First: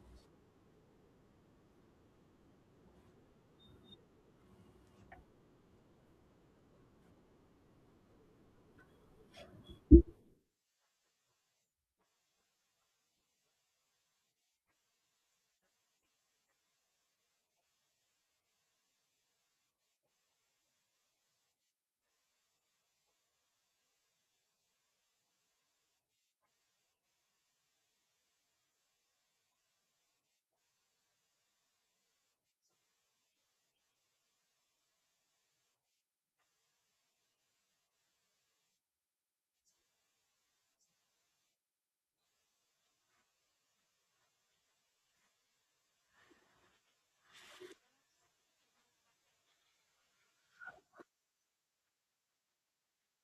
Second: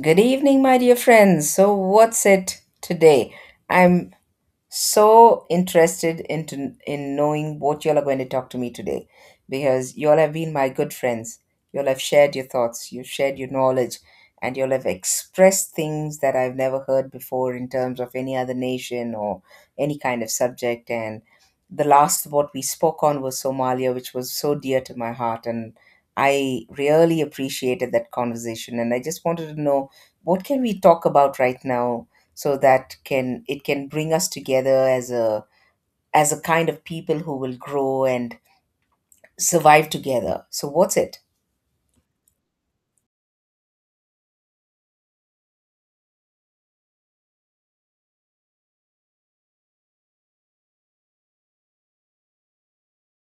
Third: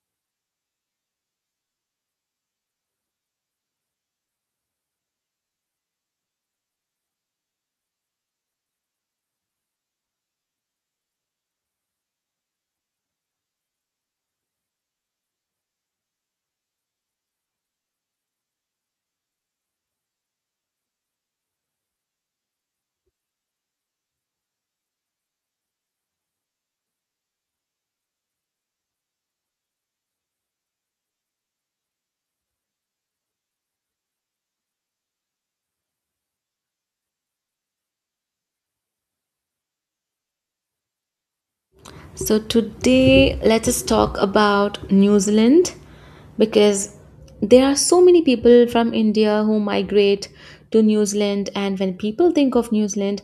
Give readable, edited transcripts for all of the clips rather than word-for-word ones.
Good evening, my dear friends. So, what's it today? I'm so interested into in knowing what you all are going to talk to me today, because you all have been my good friends, you all have shared your thoughts, you've shared your knowledge, and you all have expressed things that I've never heard before in terms of any other nation or any kind of subject. And the last what we spoke on was Somalia, which was so dear to my heart, and I really appreciated that conversation. And I just wanted to know, what can we talk about right now so that can it can bring us together as a kind of people who will grow and survive together? So what's it? So, today let us talk about New Zealand because there are so many people from India who migrate to New Zealand, and when people think of New Zealand,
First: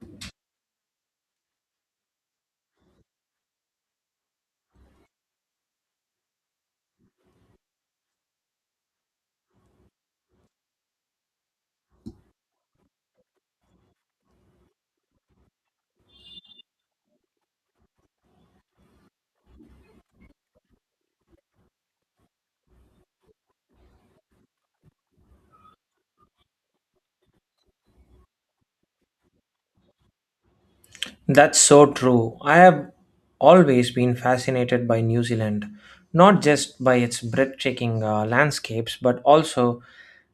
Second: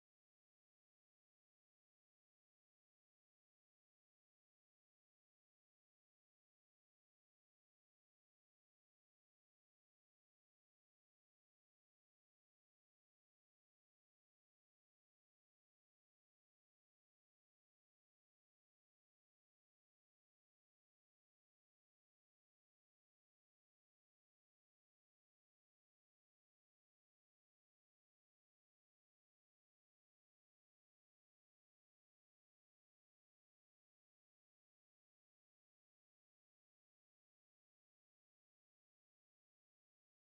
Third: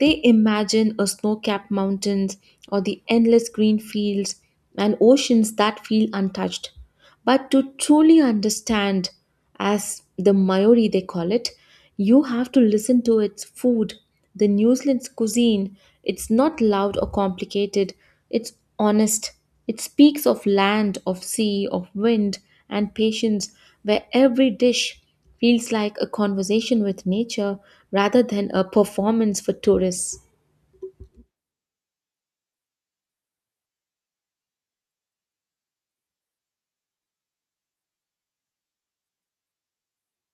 they imagine a snow capped mountains or the endless green fields and oceans that feel untouched. But to truly understand, as the Maori they call it, you have to listen to its food, the New Zealand's cuisine. It's not loud or complicated, it's honest. It speaks of land, of sea, of wind, and patience, where every dish feels like a conversation with nature rather than a performance for tourists. That's so true. I have always been fascinated by New Zealand, not just by its breathtaking landscapes, but also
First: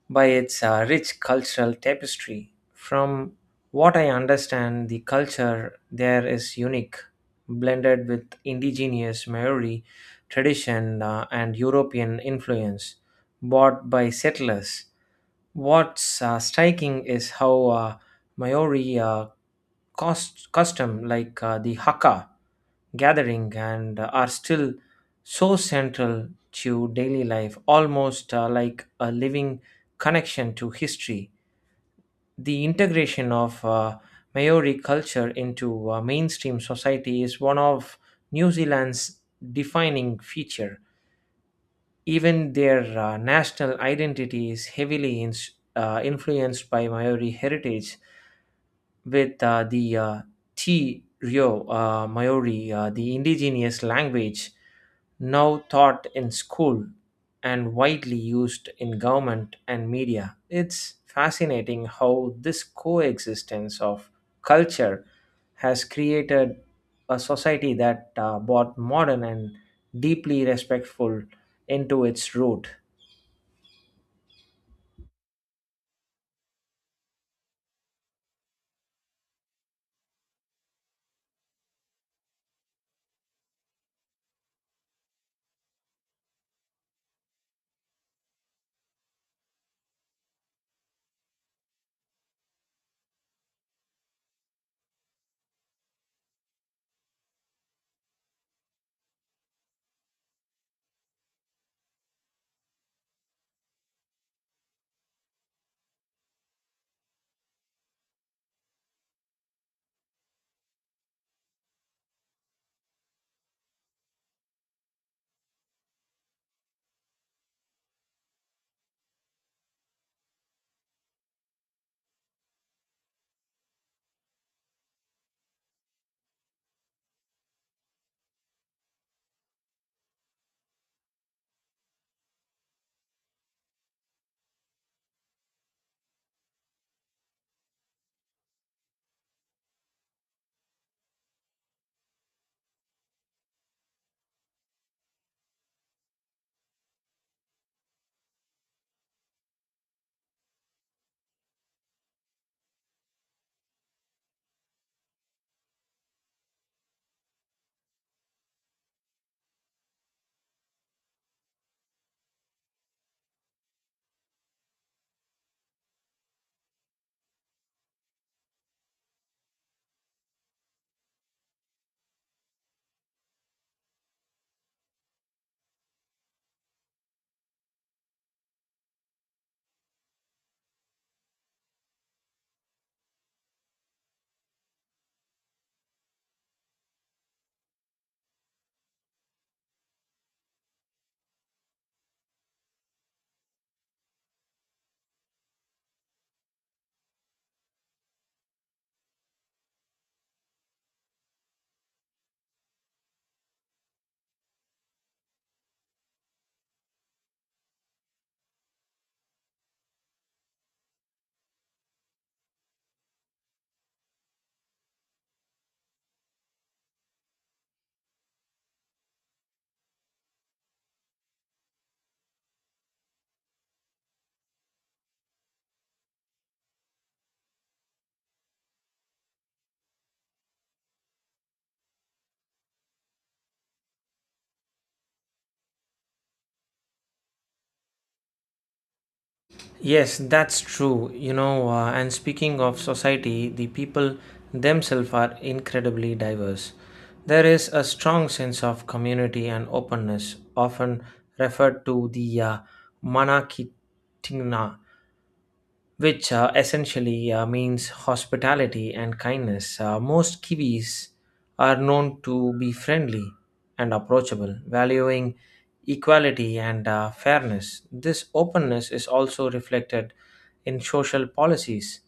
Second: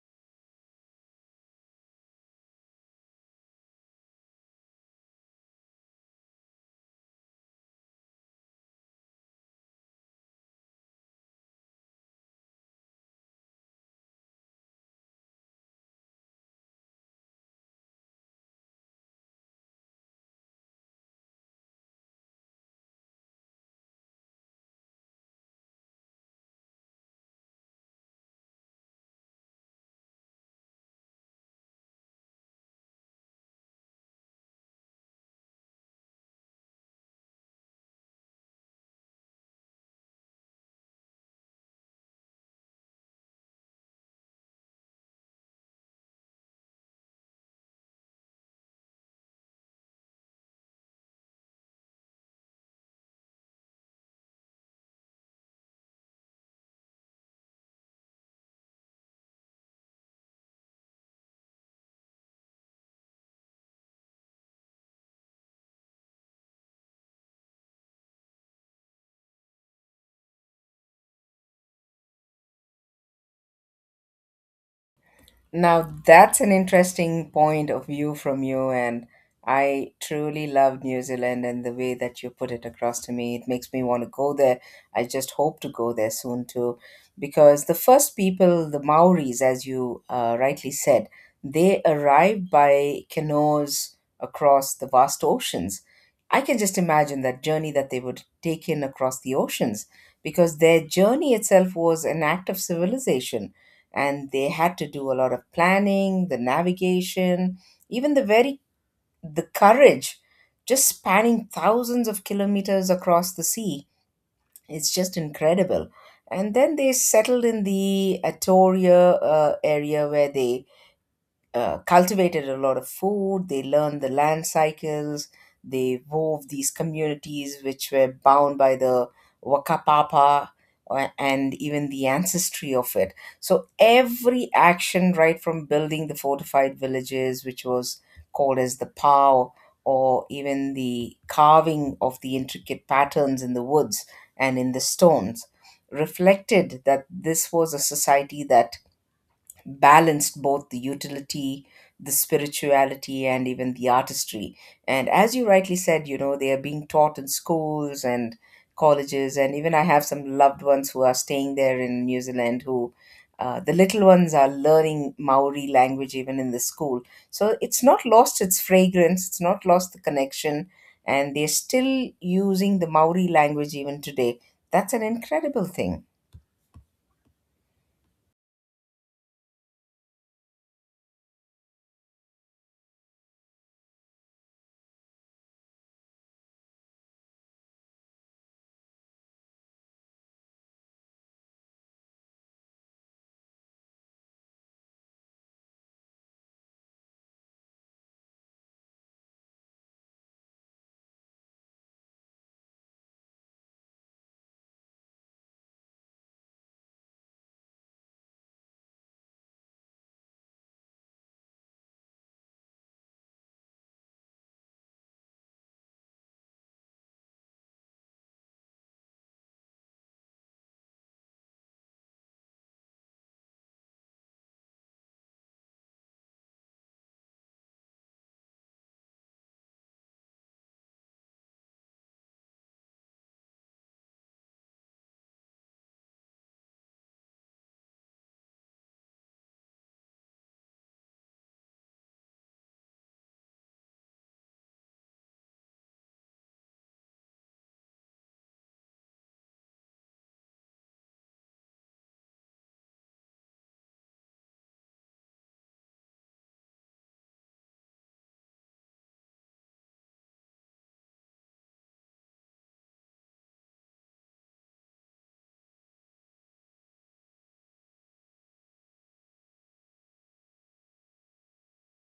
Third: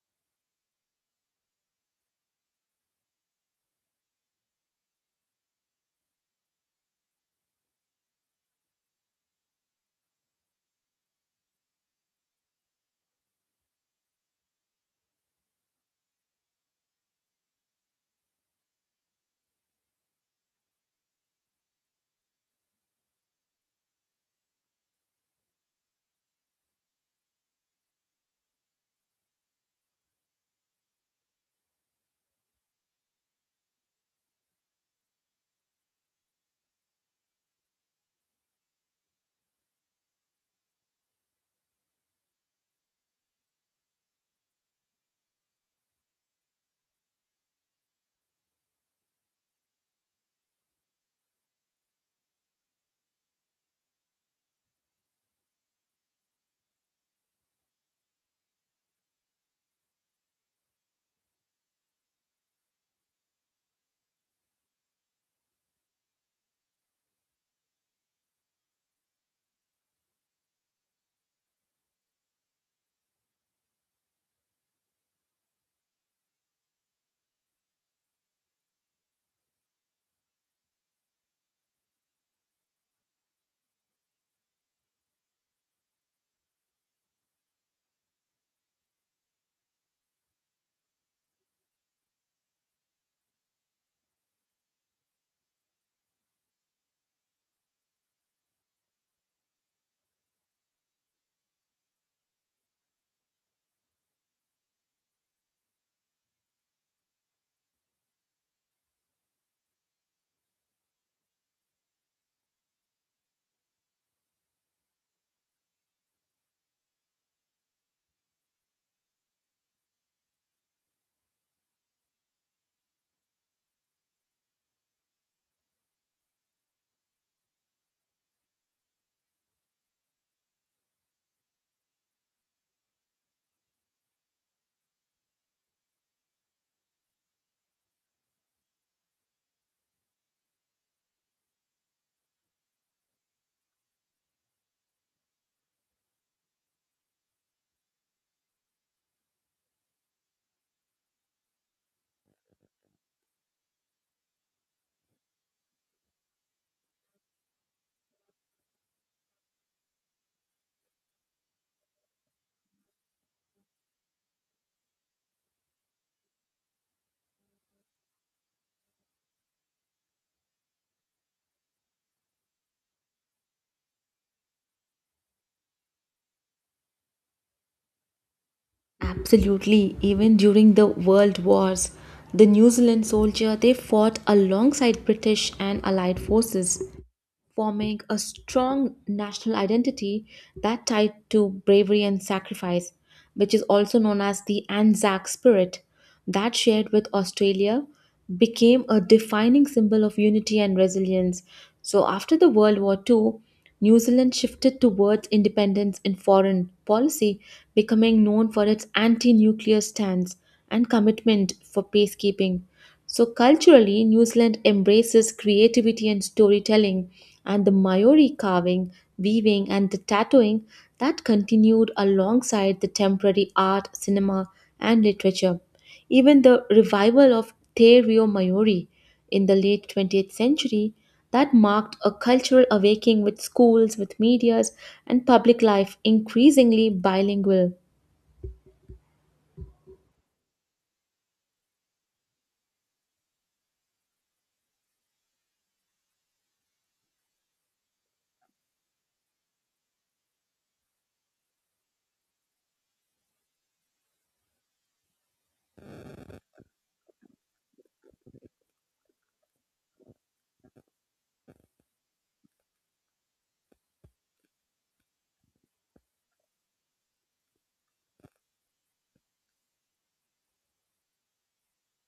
by its rich cultural tapestry. From what I understand, the culture there is unique, blended with indigenous Maori tradition and European influence brought by settlers. What's striking is how Maori custom like the haka gathering and are still so central to daily life, almost like a living connection to history. The integration of Maori culture into mainstream society is one of New Zealand's defining feature. Even their national identity is heavily influenced by Maori heritage with the Ti Rio Maori, the indigenous language now taught in school and widely used in government and media. It's fascinating how this coexistence of culture has created a society that both modern and deeply respectful into its root. Now that's an interesting point of view from you, and I truly love New Zealand and the way that you put it across to me. It makes me want to go there. I just hope to go there soon too, because the first people, the Maoris, as you rightly said, they arrived by canoes across the vast oceans. I can just imagine that journey that they would take in across the oceans, because their journey itself was an act of civilization, and they had to do a lot of planning, the navigation, even the very, the courage, just spanning thousands of kilometers across the sea. It's just incredible. And then they settled in the Atoria area, where they cultivated a lot of food, they learned the land cycles, they wove these communities which were bound by the Wakapapa, and even the ancestry of it. So every action, right from building the fortified villages, which was called as the POW, or even the carving of the intricate patterns in the woods and in the stones, reflected that this was a society that balanced both the utility, the spirituality, and even the artistry. And as you rightly said, you know, they are being taught in schools and colleges. And even I have some loved ones who are staying there in New Zealand who. The little ones are learning Maori language even in the school. So it's not lost its fragrance, it's not lost the connection, and they're still using the Maori language even today. That's an incredible thing. Absolutely, even during the World Wars, the New Zealand soldier they fought alongside British and Allied forces forming a strong national identity that tied to bravery and sacrifice, which is also known as the Anzac spirit, that shared with Australia became a defining symbol of unity and resilience. So, after the World War II, New Zealand shifted towards independence in foreign policy, becoming known for its anti nuclear stance and commitment for peacekeeping. So, culturally, New Zealand embraces creativity and storytelling, and the Maori carving, weaving, and the tattooing that continued alongside the temporary art, cinema, and literature. Even the revival of Te Reo Maori in the late 20th century that marked a cultural awakening with schools, with medias, and public life increasingly bilingual. Yes, that's true. You know, and speaking of society, the people themselves are incredibly diverse. There is a strong sense of community and openness, often referred to the Manakitina which essentially means hospitality and kindness. Most Kiwis are known to be friendly and approachable, valuing equality and fairness. This openness is also reflected in social policies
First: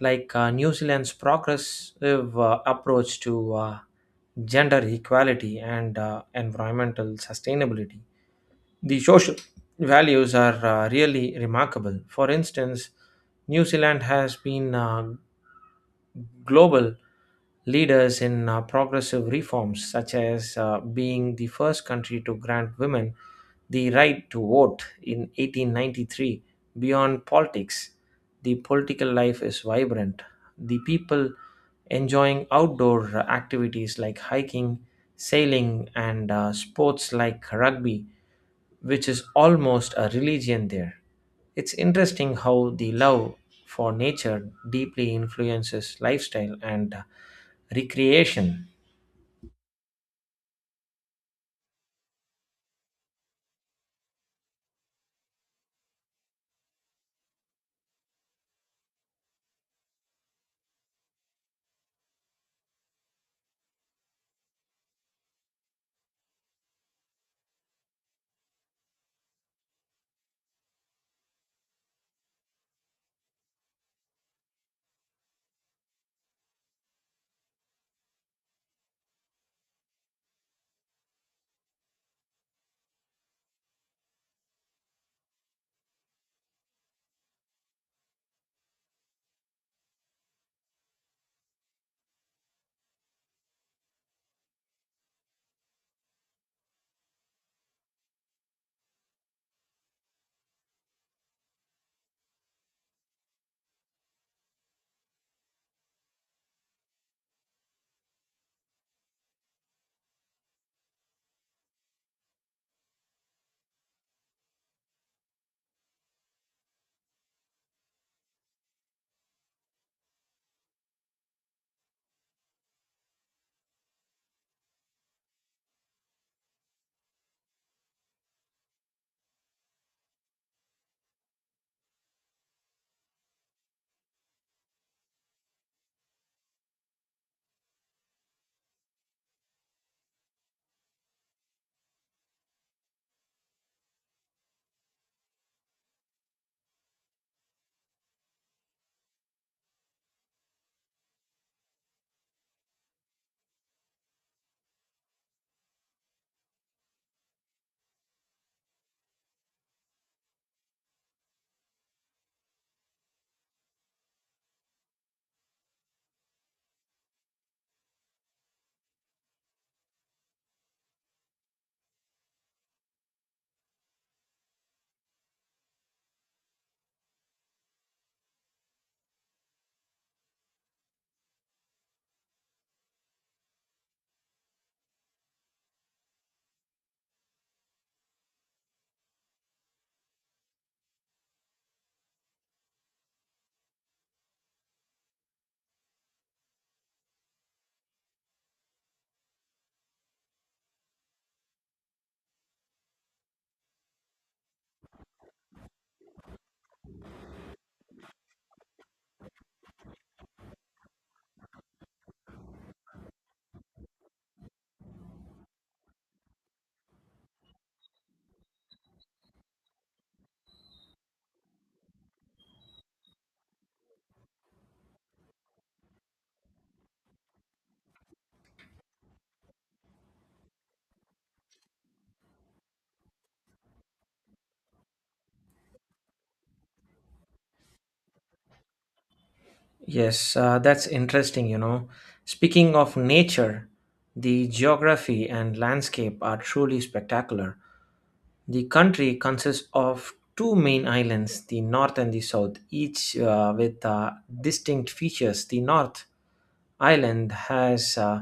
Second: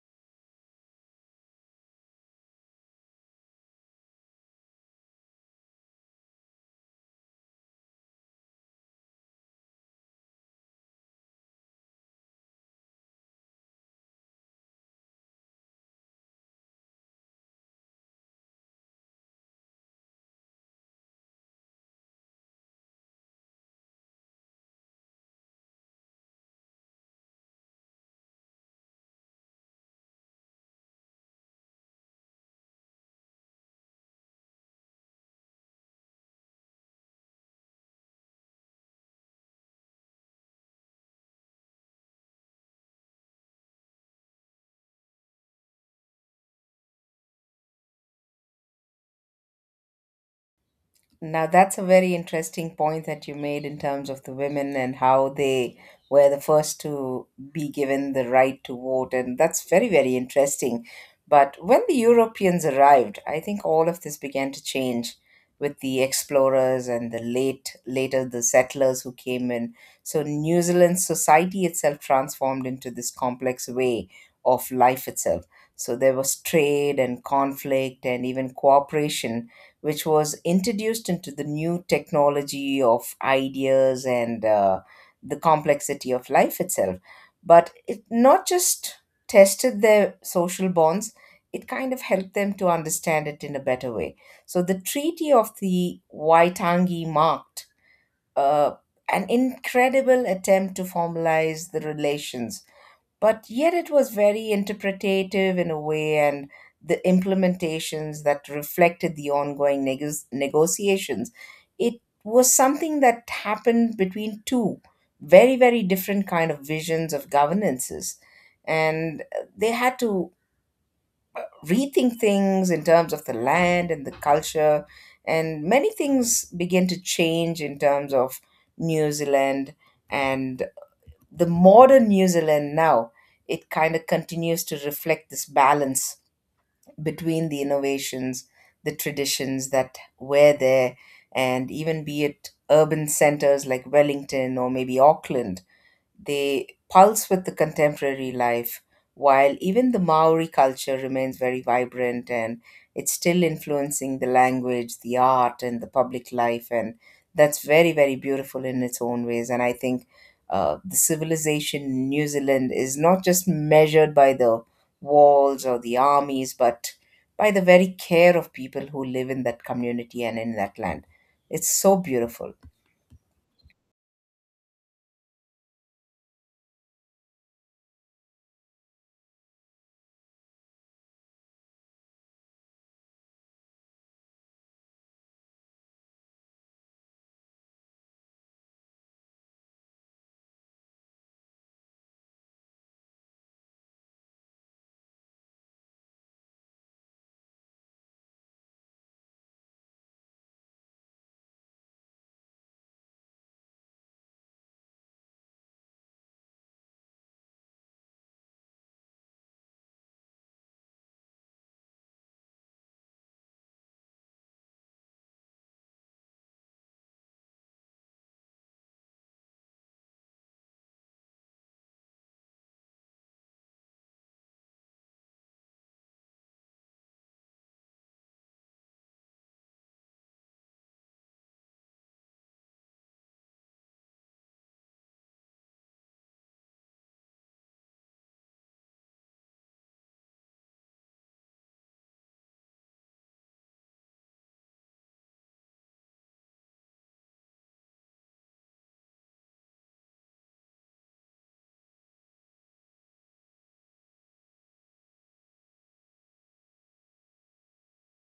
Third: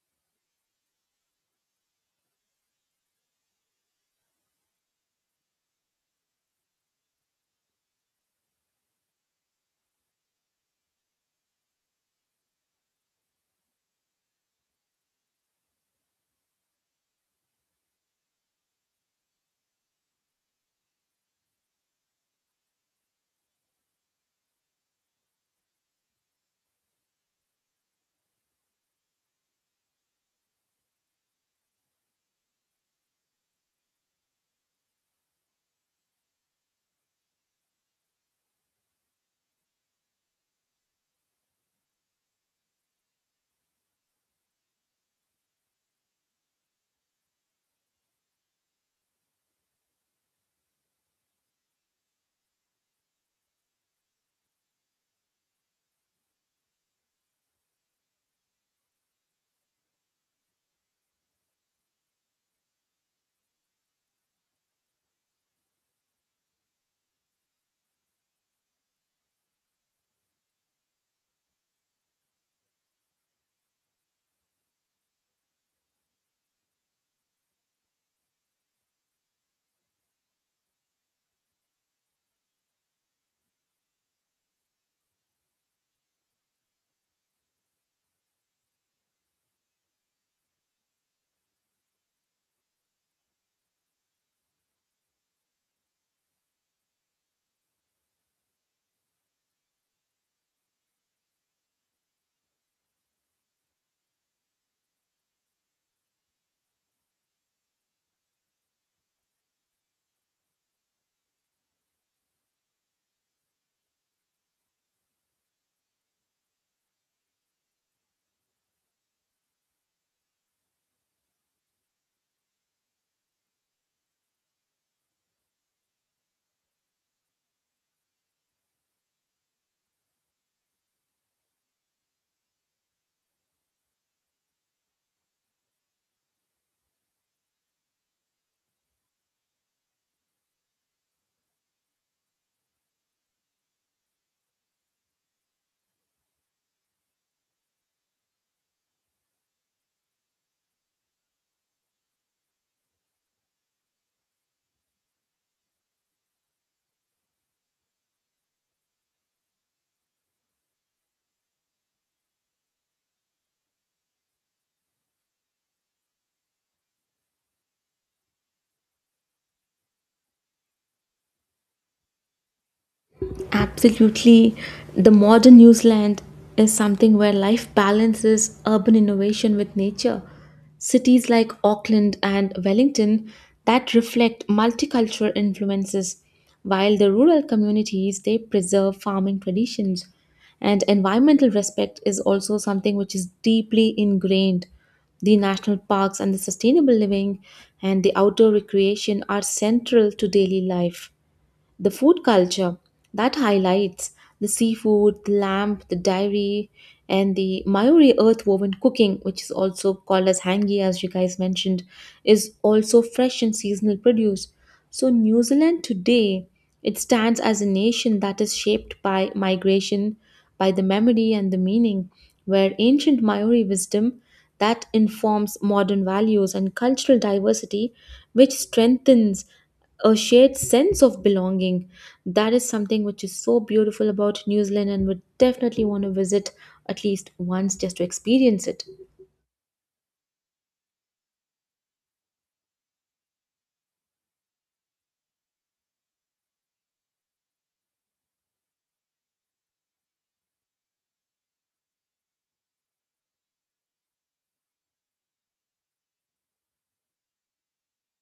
like New Zealand's progressive approach to gender equality and environmental sustainability. The social values are really remarkable. For instance, New Zealand has been global leaders in progressive reforms, such as being the first country to grant women the right to vote in 1893. Beyond politics, the political life is vibrant. The people enjoying outdoor activities like hiking, sailing, and sports like rugby which is almost a religion there. It's interesting how the love for nature deeply influences lifestyle and recreation. Now, that's a very interesting point that you made in terms of the women and how they were the first to be given the right to vote. And that's very, very interesting. But when the Europeans arrived, I think all of this began to change with the explorers and the late, later the settlers who came in. So New Zealand's society itself transformed into this complex way of life itself. So there was trade and conflict and even cooperation, which was introduced into the new technology of ideas and the complexity of life itself. But it not just tested their social bonds, it kind of helped them to understand it in a better way. So the Treaty of the Waitangi marked uh, an incredible attempt to formalize the relations, but yet it was very interpretative in a way, and the implementations that reflected the ongoing negotiations, it was something that happened between two very, very different kind of visions of governances, and they had to rethink things in terms of the land and the culture, and many things began to change in terms of New Zealand. And the modern New Zealand now, it kind of continues to reflect this balance between the innovations, the traditions that were there, and even be it urban centers like Wellington or maybe Auckland. They pulse with the contemporary life, while even the Maori culture remains very vibrant and it's still influencing the language, the art, and the public life. And that's very, very beautiful in its own ways. And I think the civilization in New Zealand is not just measured by the walls or the armies, but by the very care of people who live in that community and in that land. It's so beautiful. Absolutely, the modern New Zealand is something where life balances urban innovation with nature. Cities like Auckland and Wellington that reflect multicultural influences, while the rural communities they preserve farming traditions. And environmental respect is also something which is deeply ingrained. The national parks and the sustainable living and the outdoor recreation are central to daily life. The food culture that highlights the seafood, the lamb, the dairy, and the Mayuri earth-woven cooking, which is also called as hangi, as you guys mentioned, is also fresh and seasonal produce. So New Zealand today, it stands as a nation that is shaped by migration, by the memory and the meaning, where ancient Maori wisdom that informs modern values and cultural diversity, which strengthens a shared sense of belonging. That is something which is so beautiful about New Zealand and would definitely want to visit at least once just to experience it. Yes, that's interesting, you know. Speaking of nature, the geography and landscape are truly spectacular. The country consists of two main islands, the north and the south, each with distinct features. The north Ireland has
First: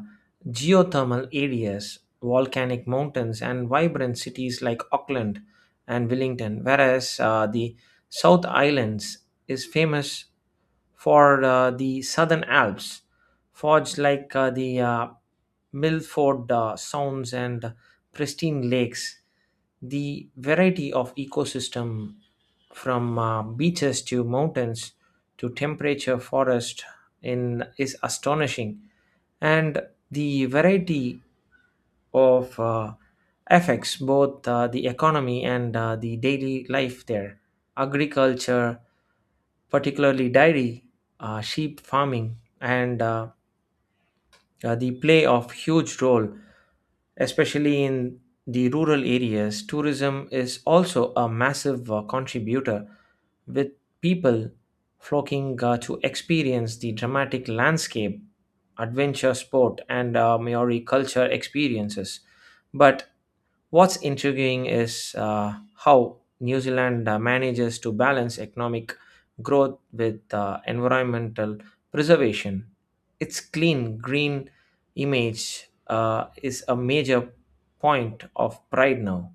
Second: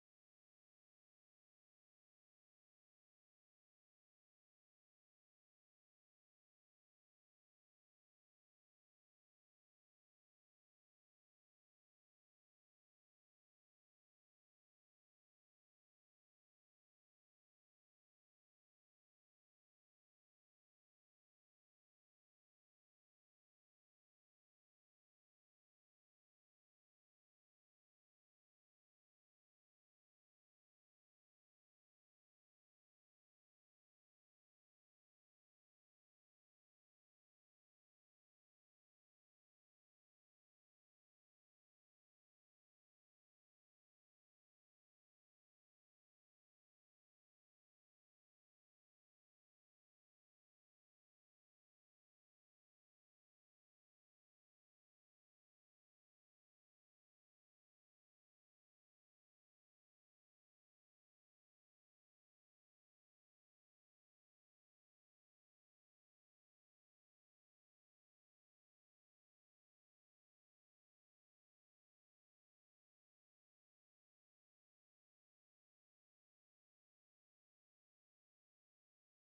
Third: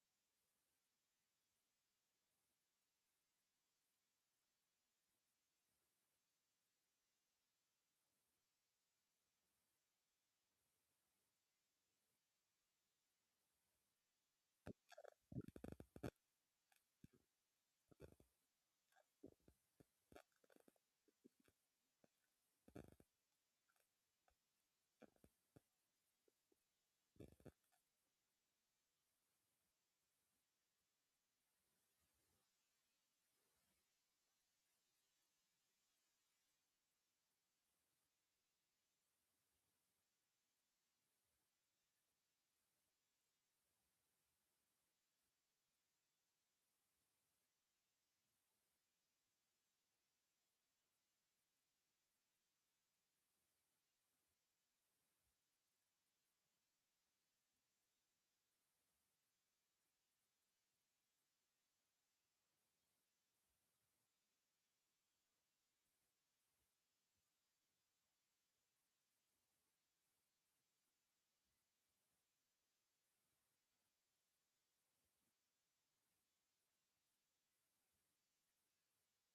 geothermal areas, volcanic mountains, and vibrant cities like Auckland and Wellington, whereas the South Islands is famous for the Southern Alps, forged like the Milford Sounds and pristine lakes. The variety of ecosystem from beaches to mountains to temperature forest in is astonishing and the variety of affects both the economy and the daily life there. Agriculture, particularly dairy, sheep farming, and the play of huge role. Especially in the rural areas, tourism is also a massive contributor, with people flocking to experience the dramatic landscape, adventure sport, and Maori culture experiences. But what's intriguing is how New Zealand manages to balance economic growth with environmental preservation. Its clean, green image is a major point of pride now.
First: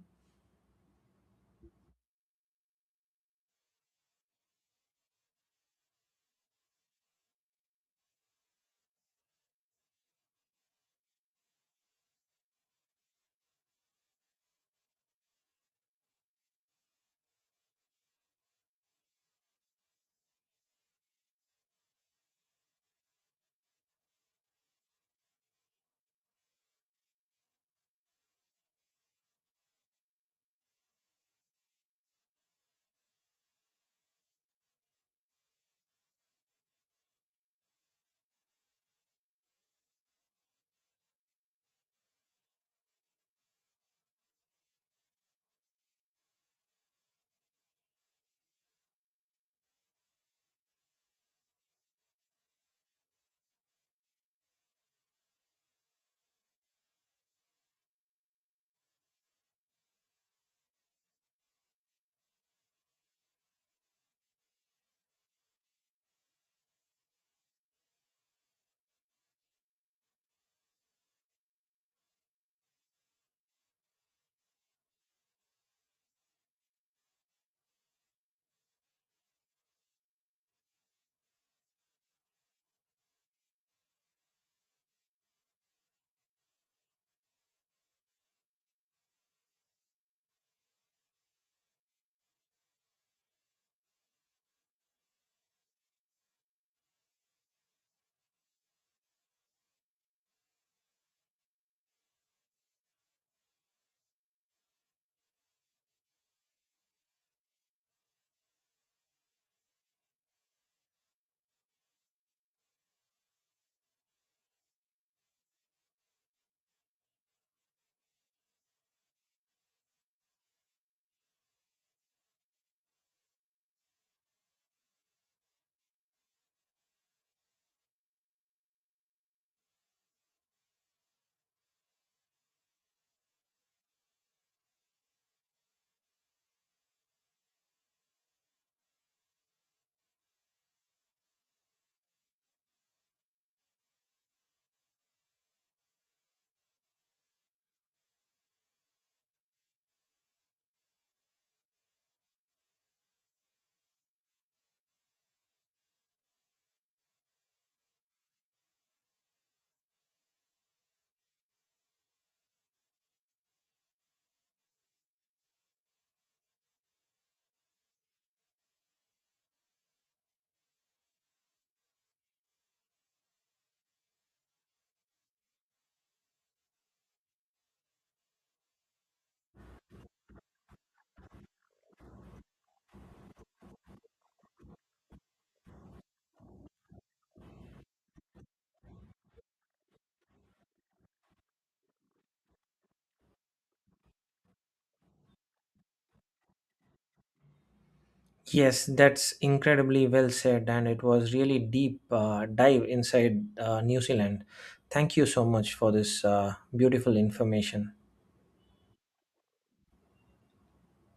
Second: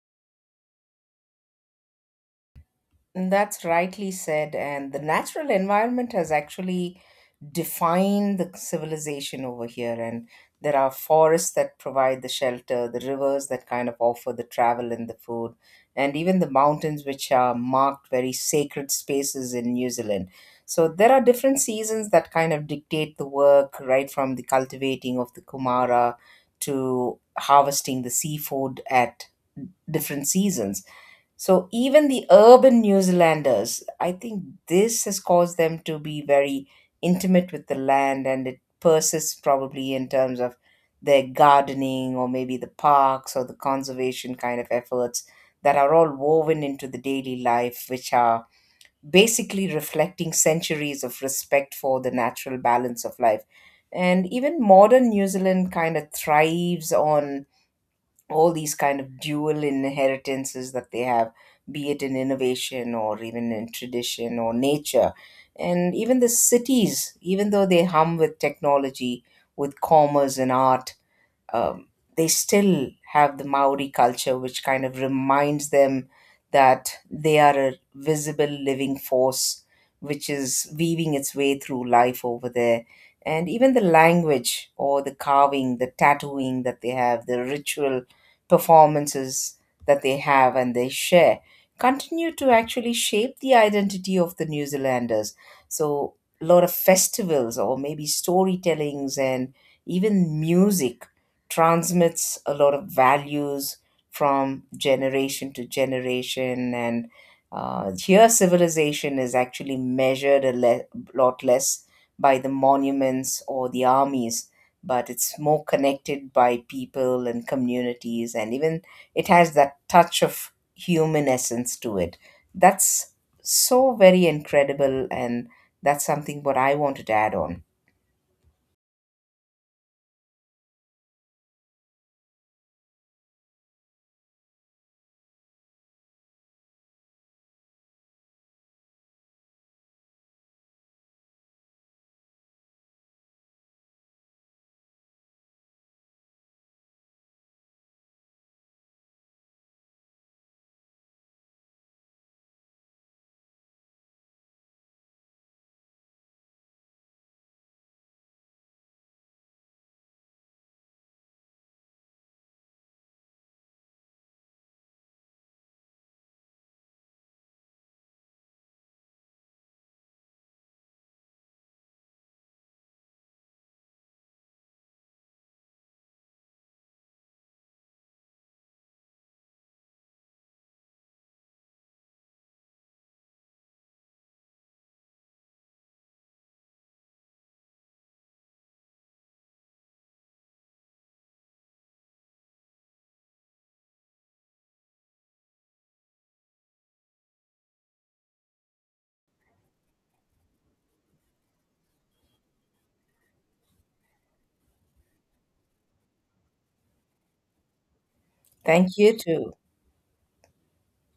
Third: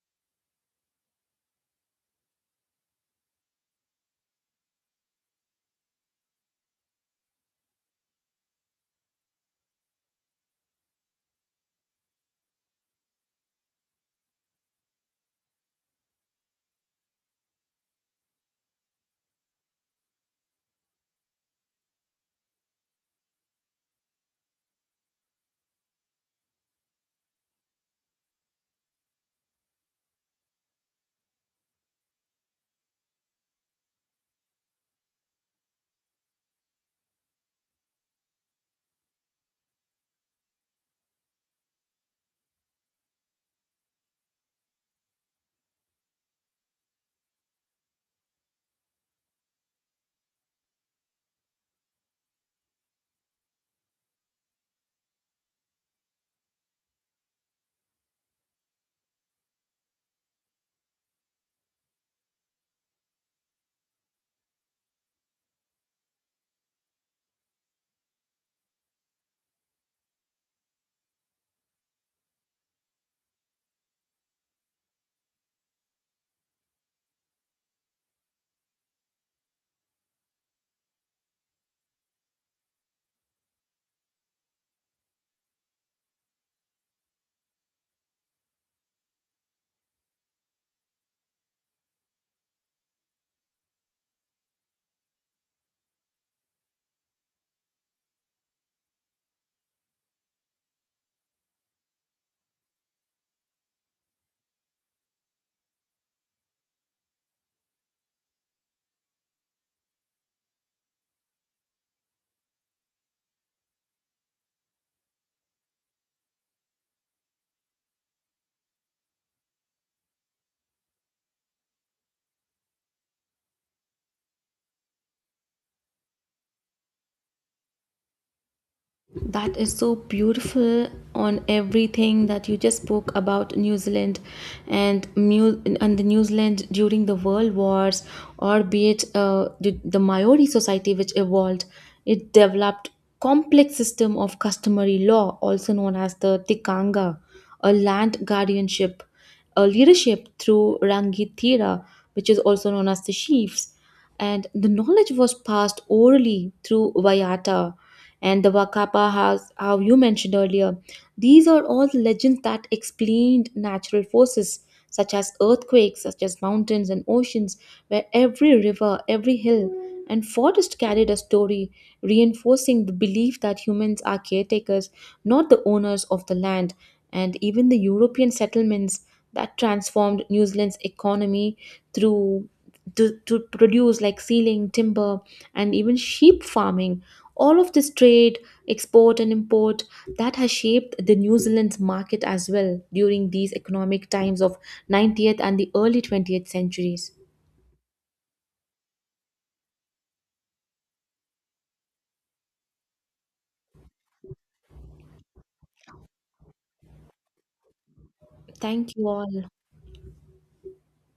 That's rightly said. And the natural environment has actually defined the civilization over here. And there are forests that provide the shelter, the rivers that kind of offer the travel and the food, and even the mountains, which are marked very sacred spaces in New Zealand. So there are different seasons that kind of dictate the work, right from the cultivating of the kumara to harvesting the seafood at different seasons. So even the urban New Zealanders, I think this has caused them to be very intimate with the land, and it persists probably in terms of their gardening or maybe the parks or the conservation kind of efforts that are all woven into the daily life, which are basically reflecting centuries of respect for the natural balance of life. And even modern New Zealand kind of thrives on all these kind of dual inheritances that they have, be it in innovation or even in tradition or nature. And even the cities, even though they hum with technology, with commerce and art, um, they still have the Maori culture, which kind of reminds them that they are a visible living force, which is weaving its way through life over there. And even the language or the carving, the tattooing that they have, the ritual performances that they have and they share continue to actually shape the identity of the New Zealanders. So, a lot of festivals or maybe storytellings and even music transmits a lot of values from generation to generation, and here civilization is actually measured a lot less by the monuments or the armies, but it's more connected by people and communities, and even it has that touch of human essence to it. That's so very incredible, and that's something what I wanted to add on. That is so beautiful on everything that you just spoke about New Zealand and and the New Zealand during the World Wars, or be it the Maori society which evolved, it developed complex system of customary law, also known as the tikanga, a land guardianship, a leadership through rangitira, which is also known as the chiefs, and the knowledge was passed orally through vayata and the Wakapa house, how you mentioned earlier. These are all the legends that explained natural forces such as earthquakes, such as mountains and oceans, where every river, every hill, and forest carried a story, reinforcing the belief that humans are caretakers, not the owners of the land. And even the European settlements that transformed New Zealand's economy through to produce like sealing, timber, and even sheep farming, all of this trade, export and import, that has shaped the new zealand's market as well during these economic times of 90th and the early 20th centuries. Yes, that's incredibly well said, and it was really deep dive inside New Zealand. Thank you so much for this beautiful information. Thank Thank you you all. too.